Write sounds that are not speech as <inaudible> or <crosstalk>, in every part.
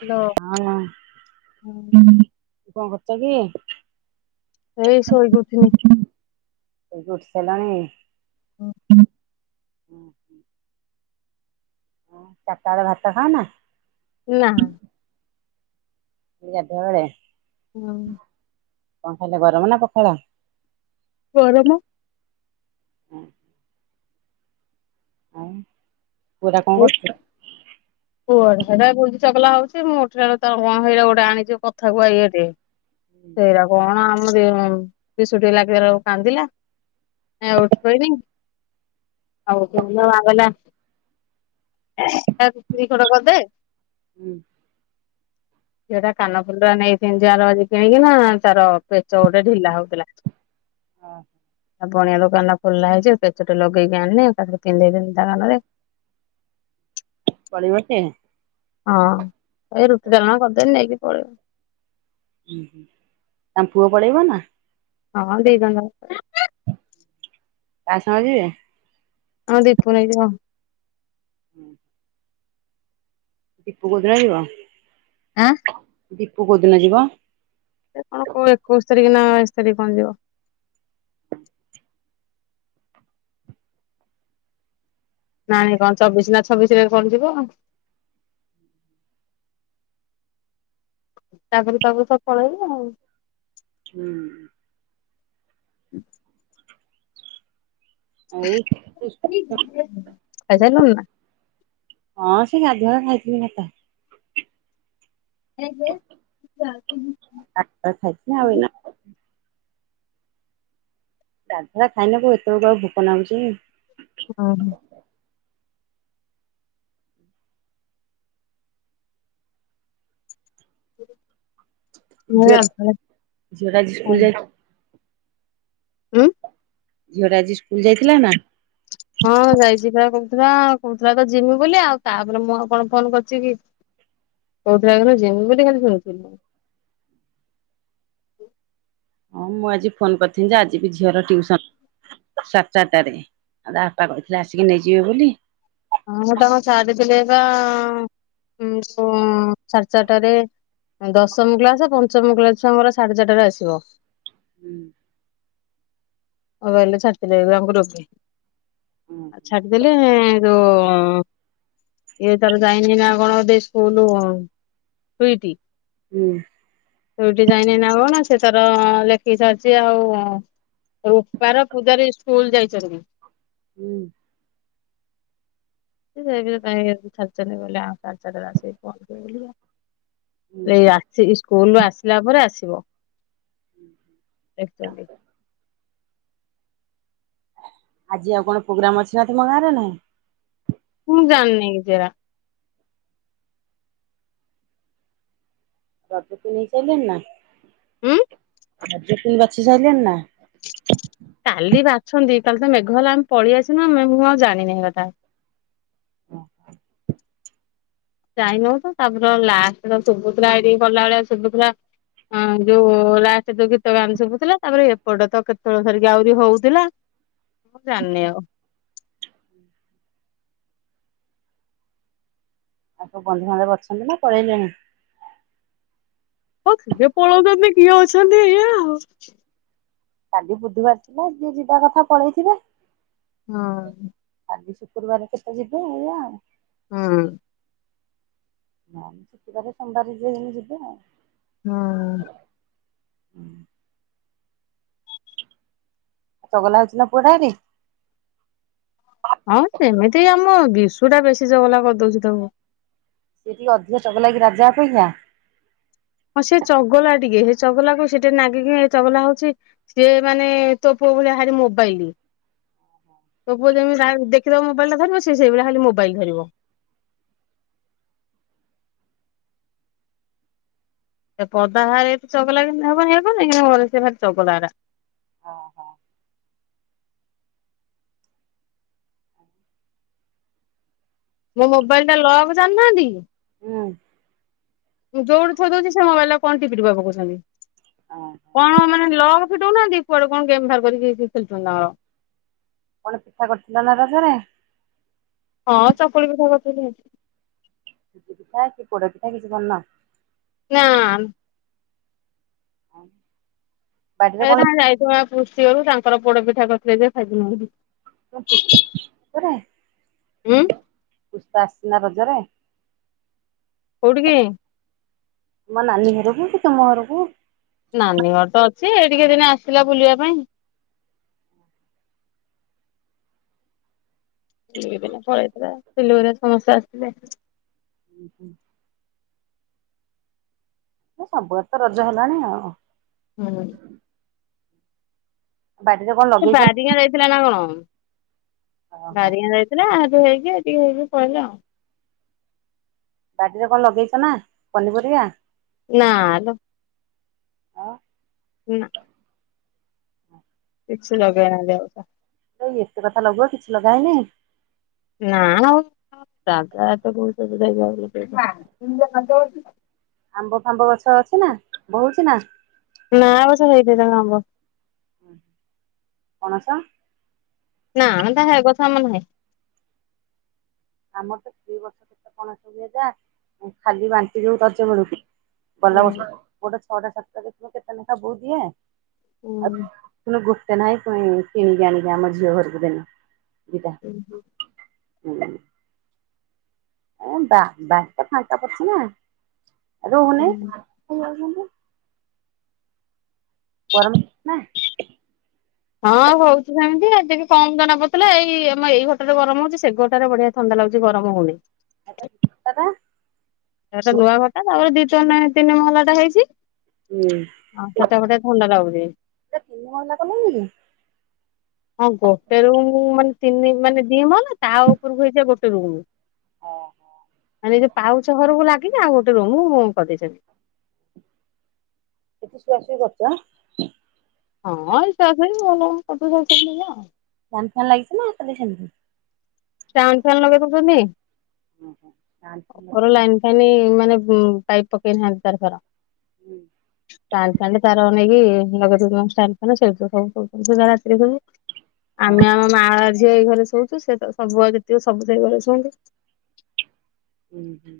Hello. ହଁ କଣ କରୁଛ କି? ଏଇ ଶୋଇଥିଲି। ସେ <unintelligible> ହୁଁ। ଚାରି ବେଳେ ଭାତ ଖାଅ ନା? ନା। <unintelligible> ହଁ। କଣ ଖାଇଲେ ଗରମ ନା ପଖାଳ? ଗରମ? ଆଉ <unintelligible> କୁଆଡେ ବୁଲି ଚଗଲା ହୋଉଚି ମୁଁ ଉଠିଲ <unintelligible> ସେଇଟା ଗୋଟେ ଆଣିଛିି କଥା <unintelligible> ସେଇରା କଣ ଆମ ଦେ <unintelligible> କାନ୍ଦିଲା <unintelligible> <unintelligible> <unintelligible> କରିଦେ ହୁଁ। ସେଟା କାନ ଫୁଲା ନେଇଥ ଯଆର ଆଜି କିଣିକି ନା ତାର ପେଚ ଗୋଟେ ଢିଲା ହୋଉଥିଲା। ବଣିଆ ଦୋକାନ ଖୋଲା ହେଇଚି ପେଚଟି ଲଗେଇକି ଆଣିଲେ <unintelligible> ପଳିବ କି ହଁ ଏଇ ରୁଟି ଡାଲମା କରିଦେନି ନେଇକି ପଳେଇବ। ଉୁଁ ହୁଁ ତାମ ପୁଅ ପଳେଇବ ନା। ହଁ ଦେଇଦ କା ସାଙ୍ଗେ ଯିବେ? ହଁ ଦୀପ <unintelligible> ହୁଁ। <unintelligible> ଆଁ। ଦୀପୁ କୋଉଦିନ ଯିବା? ସେ କଣ କ ଏକୋଇଶ ତାରିଖ ନା ବାଇଶରେ କଣ ଯିବ ନାଁ କଣ ଚବିଶ ନା ଛବିଶ ରେ କଣ ଯିବ। ତାପରୁ ତାପରୁ ସବୁ ପଳେଇଲେ ଆଉ। ହୁଁ। ଖାଇସାରିଲୁଣି ନା? <unintelligible> ହଁ ସେ ଗାଧୁଆ ଖାଇଥିଲି ମତ <unintelligible> ଆଠ <unintelligible> ଆଉ ଏଇନା। ଗାଧେଇବା <unintelligible> ଏତେବେଳକୁ ଆଉ ଭୋକ ନାଗୁଚି। ହଁ। ମୁଁ ଏଇ ଝିଅ ଗାଧୁଆବେଳେ ଝିଅଟା ଆଜି ସ୍କୁଲ ଯାଇ ହୁଁ। ଝିଅ ଟା ଆଜି ସ୍କୁଲ ଯାଇଥିଲା ନା? ହଁ ଯାଇଛି ବା କହୁଥିଲା। କହୁଥିଲା ତ ଯିମି ବୋଲି ଆଉ ତାପରେ ମୁଁ ଆଉ କଣ ଫୋନ କରିଛି କି? କହୁଥିଲା ଯିମି ବୋଲି ଖାଲି ଶୁଣିୁଥିଲୁ। ହଁ ମୁଁ ଆଜି ଫୋନ କରିଥିଲି ଯେ ଆଜି ବିି ଝିଅର ଟ୍ୟୁସନ ସାଢ଼େ ଚାରଟାରେ। ଆଉ ତା ବାପା କହିଥିଲେ ଆସିକି ନେଇଯିବେ ବୋଲି ହଁ ମୁଁ ତାଙ୍କ ଛାଡ଼ି ଥିଲି ତ ଯୋଉ ସାଢ଼େ ଚାରିଟାରେ ଦଶମ କ୍ଲାସ, ପଞ୍ଚମ କ୍ଲାସ ଛୁଆ ଆମର ସାଢ଼େ ଚାରିଟରେ ଆସିବ। ହୁଁ। <unintelligible> ଆ ଛାଡି ଦେଲେ ଯୋ ଇଏ ତାର ଯାଇନି ନା କଣ ବୋଧେ ସ୍କୁଲୁ ସୁଇଟି। ହୁଁ। ସୁଇଟି ଯାଇନି ନା କଣ, ସେ ତାର ଲେଖିକି ଛାଡ଼ିଛି ଆଉ ରୁପାର, ପୂଜା ରେ ସ୍କୁଲ ଯାଇଛନ୍ତି। ହୁଁ। <unintelligible> ସାଢ଼େ ଚାରିଟାରେ ଆସିକି ପହଞ୍ଚିବ ବୋଲିକା। ସେ ଆସିକି ସ୍କୁଲରୁ ଆସିଲା ପରେ ଆସିବ। ଏକ୍ଟୁଆଲି। ଆଜି ଆଉ କଣ ପ୍ରୋଗ୍ରାମ ଅଛି ନା ତମ ଗାଁରେ ନାହିଁ? ମୁଁ ଜାଣିନି କିଛି ଏରା। <unintelligible> ନେଇ ସାଇଲେଣି ନା? ହୁଁ? <unintelligible> ବାଛିି ସାଇଲେଣି ନା? କାଲି ବାଛନ୍ତି। କାଲି ତ ମେଘ ହେଲା ଆମେ ପଳେଇଆସିଲୁ ମୁଁ ଆଉ ଜାଣିନି ସେ କଥା। ଓହୋଃ। ଯାଇନୋଉ ତ ତାପରେ ଲାଷ୍ଟ ତ ଶୁଭୁ ଏଇଠି ଗଲାବେଳେ ଶୁଭୁ ଥିଲା ହଁ ଯୋଉ ଲାଷ୍ଟରେ ଯୋଉ ଗୀତ ଗାନ ଶୁଭୁଥିଲା। ତାପରେ ଏପଟେ ତ କେତେବେଳେ ସରିକି ଆହୁରି ହଉଥିଲା। ମୁଁ ଜାଣିନି ଆଉ। ଆଉ କୋଉ ବନ୍ଧୁବାନ୍ଧବ ଅଛନ୍ତି ନା ପଳେଇଲେଣି? ହଁ କିଏ ପଳଉଛନ୍ତି, କିଏ ଅଛନ୍ତି ଏଇଆ ଆଉ। କାଲି ବୁଧବାର ଥିଲା ଯିଏ ଯିବା କଥା ପଳେଇଥିବେ। ହଁ। କାଲି ଶୁକ୍ରବାର କେତେ ଯିବେ ଏଇଆ ଆଉ। ହୁଁ। ନା ଛୁଟିବାରେ ସୋମବାରେ ଯିଏ ଯେମିତି ଯିବେ ଆଉ। ହଁ। ହୁଁ। ଚଗଲା ହଉଚି ନା ପୁଅ ଟା ହେଠି? ହଁ ସେମିତି ଆମ ବିଶୁ ଟା ବେଶୀ ଚଗଲା କରିଦଉଚି ତାକୁ। ସେ ଟିକେ ଅଧିକ ଚଗଲା କି ରାଜା ଅପେକ୍ଷା? ହଁ ସେ ଚଗଲା ଟିକେ। ସେ ଚଗଲା କୁ ସିଏ ଟିକେ ନାଗି ଦେଲେ ଇଏ ଚଗଲା ହଉଛି। ସିଏ ମାନେ ତୋ ପୁଅ ଭଳିଆ ଭାରି ମୋବାଇଲ। ତୁ ପୁଅ ଯେମିତି ସାଙ୍ଗ ଦେଖିଦବ ମୋବାଇଲ ଟା ଧରିବ ସେ ସେଇଭଳି ଖାଲି ମୋବାଇଲ ଧରିବ। ସେ ପଦା ଭାରେ ଚଗଲା ବେଶି ହବନି <unintelligible> ସେ ଭାରି ଚଗଲା ଟା। ହଁ, ହଁ। ମୋ ମୋବାଇଲ ଟା ଲକ୍ ଜାଣିନାହାନ୍ତି ହୁଁ ଯୋଉଠି ଥୋଇ ଦଉଛି ସେ ମୋବାଇଲ କଣ ଟିପି ଟୁପା ପକଉଛନ୍ତି। ହଁ। କଣ ମାନେ ଲକ୍ ଫିଟଉନାହାନ୍ତି, କୁଆଡ଼େ କଣ ଗେମ୍ ବାହାର କରିକି ଖେଳୁଛନ୍ତି ତାଙ୍କର। <unintelligible> ପିଠା କରିଥିଲ ନା ରଜରେ? ହଁ ଚକୁଳି ପିଠା କରିଥିଲି। କାହିଁକି ପୋଡ ପିଠା କିଛି କରିନା? ନାଁ। ହ। ଏ ତାଙ୍କର ଯାଇଥିଲେ ପୁଷ୍ଟି ଘରୁକୁ ତାଙ୍କର ପୋଡ ପିଠା କରିଥିଲେ ଯେ ଖାଇଥିନୁ। <unintelligible> ଉଁ? ପୁଷ୍ପା ଆସିଥିଲା ରଜରେ? କୋଉଠିକି? ମୋ ନାନୀ ଘରକୁ କି ତୁମ ଘରକୁ? ନାନୀ ଘରେ ତ ଅଛି ଏଇଠିକି ଦିନେ ଆସିଥିଲା ବୁଲିବା ପାଇଁ। <unintelligible> ସମସ୍ତେ ଆସିଥିଲେ। ଉଁ ହୁଁ। ଏ ସବୁଆଡେ ତ ରଜ ହେଲାଣି ଆଉ। ହୁଁ। ବାଡ଼ିରେ କଣ ସେ ଲଗେଇଛ ବାରିଙ୍ଗା ଯାଇଥିଲା ନା କଣ ଓହୋ ବାରିଙ୍ଗା ଯାଇ ଥିଲା ହେଟି ହେଇକି ଏଠି ହେଇକି ପଳେଇଲା ଆଉ। ବାଡିରେ କଣ ଲଗେଇଚ ନା ପନିପରିବା? ନାଁ ଲୋ। ଆଉ ନାଁ। କିଛି ଲଗେଇ ନାହାନ୍ତି ଆଉ ଅପା। ଆଉ ଏତେ କଥା ଲଗ କିଛି ଲଗା ହେଇନି। ନା ଜାଗା ଏତେ କୋଉଠି <unintelligible> ଆମ୍ବ ଫାମ୍ବ ଗଛ ଅଛି ନା ଆମ୍ବ ହୋଉଚି ନା? ନାଁ ଏ ବର୍ଷ <unintelligible> ଆମ୍ବ। ପଣସ? ନାଁ ତ ହେ ଗଛ ଆମର ନାହିଁ। ଆମର ତ ଦୁଇ ବର୍ଷ କେତେ କଣ ସବୁହେଲା ଖାଲି ବାଣ୍ଟି ଦଉ ରଜ ବେଳୁକୁ ଗଲା ହୁଁ ବର୍ଷ ଗୋଟେ ଛଅଟା ସାତଟା ଦେଖିବ କେତେ ନେଖା ବୋଉ ଦିଏ ଆଉ ହୁଁ। ପୁଣି ଗୋଟେ ନାହିଁ ପୁଣି କିଣିକି ଆଣିକି ଆମ ଝିଅ ଘରକୁ ଦେନି ଦିଟା। ହୁଁ। ଏ ବା ବାଡିଟା ଫାଙ୍କା ପଡିଚି ନା ରହୁନି ହୁଁ। ଖାଇଯାଉଚନ୍ତି। ଗରମ <unintelligible> ନା। ହଁ ହଉଚି ସେମିତି ଆଜି ଟିକେ କମ ଜଣା ପଡ଼ୁଥିଲା ଏଇ ଆମ ଏଇ ଘରଟାରେ ଗରମ ହଉଚି ସେ ଘରଟାରେ ବଢିଆ ଥଣ୍ଡା ଲାଗୁଚି ଗରମ ହଉନି। <unintelligible> ହେଟା ତ ନୂଆ ଘରଟା ତାପରେ ଦି ତିନି ତିନି ମହଲା ଟା ହେଇଚି। ପୁରା ଆଉ ସେଟା ବଢିଆ ଥଣ୍ଡା ଲାଗୁଚି। ସେଟା ତିନି ମହଲା କଲଣିକି? ହଁ କୁହ ସେ ରୁମ୍ ମାନେ ତିନି ମାନେ ଦି ମହଲା ତା ଉପରକୁ ହେଇଚି ଗୋଟେ ରୁମ୍। ମାନେ ଜୋଉ ପାଉଚ ଘରକୁ ଲାଗିଲେ ଆଉ ଗୋଟେ ରୁମ ରୁମ କରିଦେଇଚନ୍ତି। ସେଠି ଶୁଆ ସୁଇ କରିଚ ଆଁ? ହଁ ଏଇ ଶୁଆ ସୁଇ ଭଲ <unintelligible> ଫ୍ୟାନ୍ ଫ୍ୟାନ୍ ଲାଗିଚି ନା ଖାଲି ସେମିତି? ଫ୍ୟାନ୍ ଫ୍ୟାନ୍ ଲଗେଇ <unintelligible> <unintelligible> ଉପର ଲାଇନ୍ ଫାଇନ୍ ମାନେ ମ୍ ପାଇପ୍ ପକେଇ ନାହାନ୍ତି ତାର ଫାର। ଷ୍ଟାଣ୍ଡ ଫ୍ୟାନ ତାର ନେଇକି ଲଗେଇ ଦଉଚୁ ଷ୍ଟାଣ୍ଡ ଫ୍ୟାନ୍ ସେଇଠି ତ ସବୁ ଶୋଉଚନ୍ତି ସୁଧା ରାତିରେ ସବୁ। ଆମେ ଆମ ମା ଝିଅ ଏଇ ଘରେ ଶୋଉଛୁ। ସେତ ସବୁଆଡେ ଥିବ ସବୁ ସେଇ ଘରେ ଶୁଅନ୍ତି। ଉଁ ହୁଁ।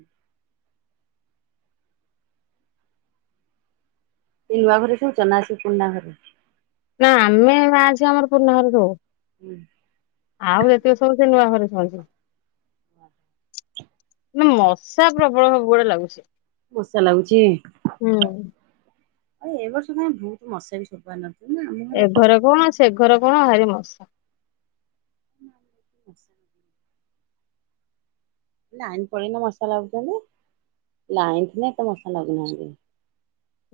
ଏଇ ନୂଆ ଘରେ ଶୋଉଛ ନା ସେ ପୁରୁଣା ଘରେ? ନା ଆମେ ମାଆ ଝିଅ ଆମର ପୁରୁଣା ଘରେ ଶୋଉ। ଆଉ ଯେତକ ସବୁ ସେ ନୂଆ ଘରେ ଶୁଅନ୍ତି। ନା ମଶା ପ୍ରବଳ ସବୁବେଳେ ଲାଗୁଛି। ମଶା ଲାଗୁଛି? ହୁଁ ଆଉ ଏ ବର୍ଷ କାଇଁ ବହୁତ ମଶା ବି ସପନ ଏ ଘରେ କଣ ସେ ଘରେ କଣ ଭାରି ମଶା। <inaudible> ଲାଇନ୍ ପଳେଇଲେ ମଶା ଲାଗୁଛନ୍ତି। ଲାଇନ୍ ଥିଲେ ଏତେ ମଶା ଲାଗୁନାହାନ୍ତି।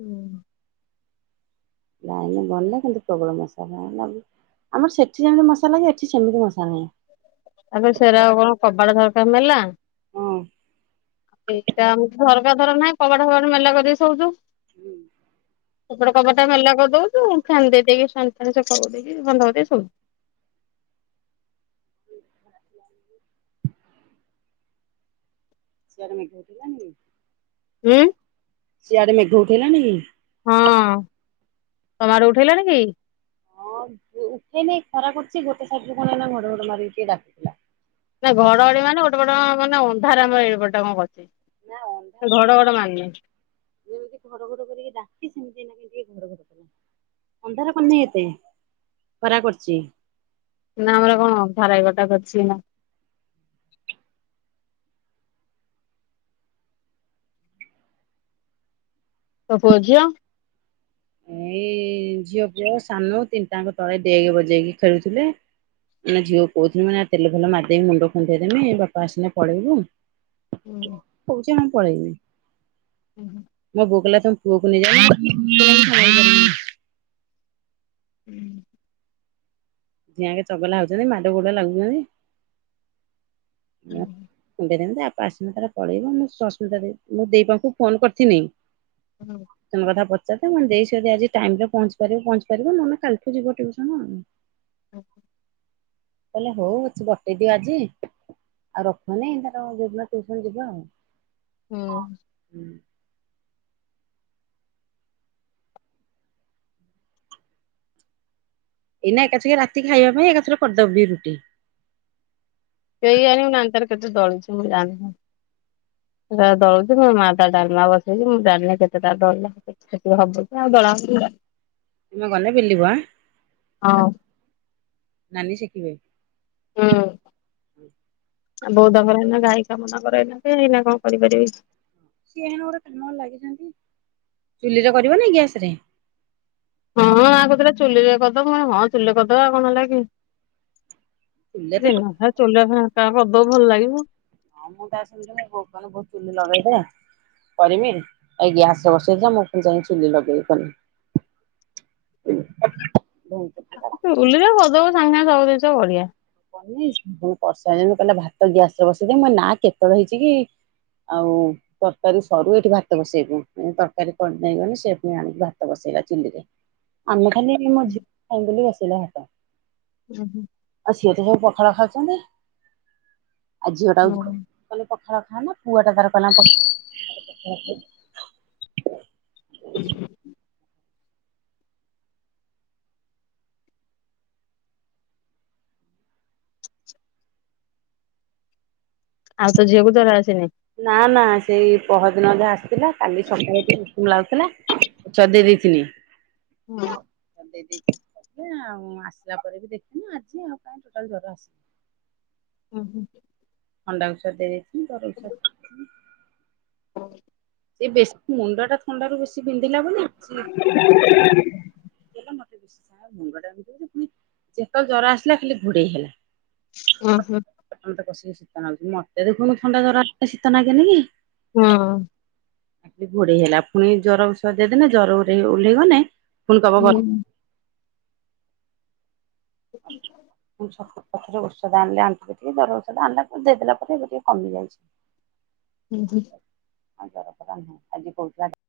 ହୁଁ। ଲାଇନ୍ ଗନେ ଖାଲି ପ୍ରବଳ ମଶା ନହେନେ ନାହିଁ। ଆମର ସେଠି ଯେମିତି ମଶା ଲାଗେ, ଏଠି ସେମିତି ମଶା ନାହିଁ। ତାପରେ ସେରା ଆଉ କଣ କବାଟ ଝରକା ମେଲା। ହଁ ଏଇଟା ଆମ ଝରକା ଧର ନାହିଁ କବାଡ ଫବାଡ ମେଲା କରିଦେଇିକି ସଉଛୁ। ସେପଟ କବାଟା ମେଲା କରିଦଉଛୁ? ଫ୍ୟାନ୍ ଦେଇ ଦେଇକି <unintelligible> ସିଆଡେ ମେଘ ହେଲାଣି? ଉଁ। ସିଆଡେ ମେଘ ଉଠେଇଲାଣି କି? ହଁ, ତମ ଆଡେ ଉଠେଇଲାଣି କି? ଉଁ ଉଠେଇନ୍ ଖରା କରୁଛି। ଗୋଟେ ସାଇଟରୁ ଏଇନା ଘଡ ଘଡ ମାରିକି ଡାକୁଥିଲା। ନାଇଁ ଘଡଘଡି ମାନେଗୋଟେପଟ ମାନେ ଅନ୍ଧାର ଆମର ଏଇପଟେ କଣ କରିଛି। ନା ଅନ୍ଧାର ସେ ଘଡଘଡ ମାରିନି। ଯେମିତି ଘଡ଼ଘଡ଼ କରିକି ଡାକିଛି <unintelligible> ଘଢଘଢ କଲା ଅନ୍ଧାର କରିନି ଏତେ ଖରା କରିଛି। ନା ଆମର କଣ ଆଧାର ଏପଟା କରିଛି ଏଇନା। ତୋ ପୁଅ ଝିଅ? ଏଇ ଝିଅ ପୁଅ ସାନ ତିନଟାଙ୍କ ତଳେ ଡେଗ୍ ବଜେଇକି ଖେଳୁଥିଲେ? ଏଇନା ଝିଅ କହୁଥିନି ଏଇନା ତେଲ ଫେଲ ମାରିଦକି ମୁଣ୍ଡ କଣ୍ଢେଇ ଦେମି ବାପା ଆସିଲେ ପଳେଇବୁ। ହୁଁ କହୁଛି ମୁଁ ପଳେଇମି। ଉଁ ହୁଁ ମଁ ବୋଉ କହିଲା ତମ ପୁଅକୁ ନେଇ ଯା <inaudible> ହୁଁ ଦିହାଙ୍କ ଚଗଲା ହଉଛନ୍ତି ମାଡ ଗୋଡ ଲାଗୁଛନ୍ତି। ମୁଁ କୁଡେଇ ଥାନ୍ତି ଯେ ତା ବାପା ଆସିଲେ ତାର ପଳେଇବ ମୁଁ ସସ୍ମିତା ଦେଇ ମୁଁ ଦେଇ ପାଖଙ୍କୁ ଫୋନ କରିଥିନି। <inaudible> ସେଦିନ କଥା ପଚାରିଥିଲି ମୁଁ କହିଲି ଦେଇିି ଆଜି ଟାଇମ ରେ ପହଞ୍ଚି ପାରିବ ପହଞ୍ଚି ପାରିବ ନହେଲେ କାଲିଠୁ ଯିବ ଟିଉସନ। <inaudible> କହିଲା ହଉ ଅଛି ବଟେଇ ଦିଅ ଆଜି ଆଉ ରଖନେଇ ତାର ଯଉଦିନ ଯିବା ଆଉ। ହୁଁ ହୁଁ ଏଇନା ଏକାଛେକେ ରାତି ଖାଇବା ପାଇଁ ଏକାଛଥରେ କରିଦବ ବି ରୁଟି। <unintelligible> ଦଳୁଛି ମୁଁ ଜ ସେ ତାର ଦଳୁଛି ମୋ ମା ତା ଡାଲମା ବସେଇଛି ମୁ ଡାଲମା କେତେଟା ଦଳିଲା <unintelligible> ତମେ ଗଲେ ବୁଲିବ ଆଁ ହଁ ନାନି ଶିଖିବେ। ହୁଁ ହୁଁ ଆଉ ବୋଉ ତାଙ୍କର ଏଇନା ଗାଇ କାମ ତାଙ୍କର ଏଇନେ କେ ଏଇନେ କଣ କରିପାରିବେକି। ଚୁଲିରେ କରିବ ନା ଗ୍ୟାସ ରେ ହଁ ଆ କହୁଥିଲେ ଚୁଲିରେ କରିଦବ ହଁ ଚୁଲିରେ କରିଦବା ଆଉ କଣ ହେଲାଗି। ଚୁଲିରେ ତ ଦିନ ସାରା ଚୁଲିରେ <unintelligible> କରିଦବ ଭଲ ଲାଗିବ। ହଉ ମୁଁ ତ ଆସିଲିଣି <unintelligible> ବଉ ଚୁଲି ଲଗେଇଦେ। କରିମି ଏଇ ଗ୍ୟାସରେ ବସେଇଥିଲା ମୁଁ ପଣି ଯାଇ ଚୁଲି ଲଗେଇ କଲି। <inaudible> ଚୁଲିରେ କର ଦବ ସାଙ୍ଗେ ସାଙ୍ଗେ ସବୁ ଜିନିଷ ବଢିଆ। <unintelligible> କିହିଲା ଭାତ ଗ୍ୟାସ ରେ ବସେଇଦି ମୋ ନାଁ କେତେବେଳ ହେଇଛି କି। ଆଉ ତରକାରୀ ସରୁ ଏଠି ଭାତ ବସେଇବୁ ତରକାରୀ କରିଦେଇ ଗଲି ସେ ଆଣିକି ଭାତ ବସେଇବ ଚୁଲିରେ ଆମେ ଖାଲି ମଁ ଝିଅ ଖାଇ ବୋଲି ବସେଇଲୁ ଭାତ ଉଁ ହୁଁ ଆଉ ସିଏ ତ ସବୁ ପଖାଳ ଖାଉଛନ୍ତି ଆଉ ଝିଅ ଟା ହୁଁ। ହଉ କହିଲି ପଖାଳ ଖାନା ପୁଅ ଟା ତାର କହିଲା ପ ଆଉ ତ ଝିଅକୁ ଜର ଆସିନି? ନା ନା ସେଇ ପହରଦିନ ଯାହା ଆସିଥିଲା କାଲି ସକାଳେ ଉଷୁମ ଲାଗୁଥିଲା। ଚଦି ଦେଇଥିଲି। ହଁ, ଦେ ଦେଇ ଆଉ ଆସିଲା ପରେ ବି ଦେଖିନି ଆଜି ଆଉ କାଇଁ ଟୋଟାଲ ଜର ଆସି ହଁ, ହଁ। ଥଣ୍ଡା ଔଷଧ ଦେଇ ଥିଲି ଜର ଔଷଧ ହୁ ସେ ବେଶୀ ମୁଣ୍ଡ ଟା ଥଣ୍ଡା ରୁ ବେଶୀ ବିନ୍ଧିଲା ବୋଲି ସେ ଏଟା ମୋତେ ବେଶୀ ଯେତବେଳେ ଜ୍ୱର ଆସିଲା ଖାଲି ଘୋଡେଇ ହେଲା। ଓହୋ ମତେ ଦେଖୁନୁ ଥଣ୍ଡା ଜର ଆସିଲେ ଶୀତ ଲାଗେନ ଗି। ହ। ଘୋଡେଇ ହେଲା ପୁଣି ଜର ଓଷଦ ଦେଇଦେଲେ ଜ୍ୱର ଓଲ୍ହେ ଓଲ୍ହେଇ ଗଲେ ପୁଣି ହୁଁ, କହିବ ହୁଁ, ଛୁ ପଛରେ ଔଷଧ ଆଣିଲେ ଆଣିବେ ଟିକେଏ ଜର ଔଷଧ ଆଣିଲା ପରେ ଦେଇଦେଲା ପରେ ଏବେ ଟିକେ କମିଯାଇଛି। ହୁଁ ହୁଁ। ହଁ ଜର ଫର ଆଣିନି ଆଜି କହୁଥିଲା ଯେ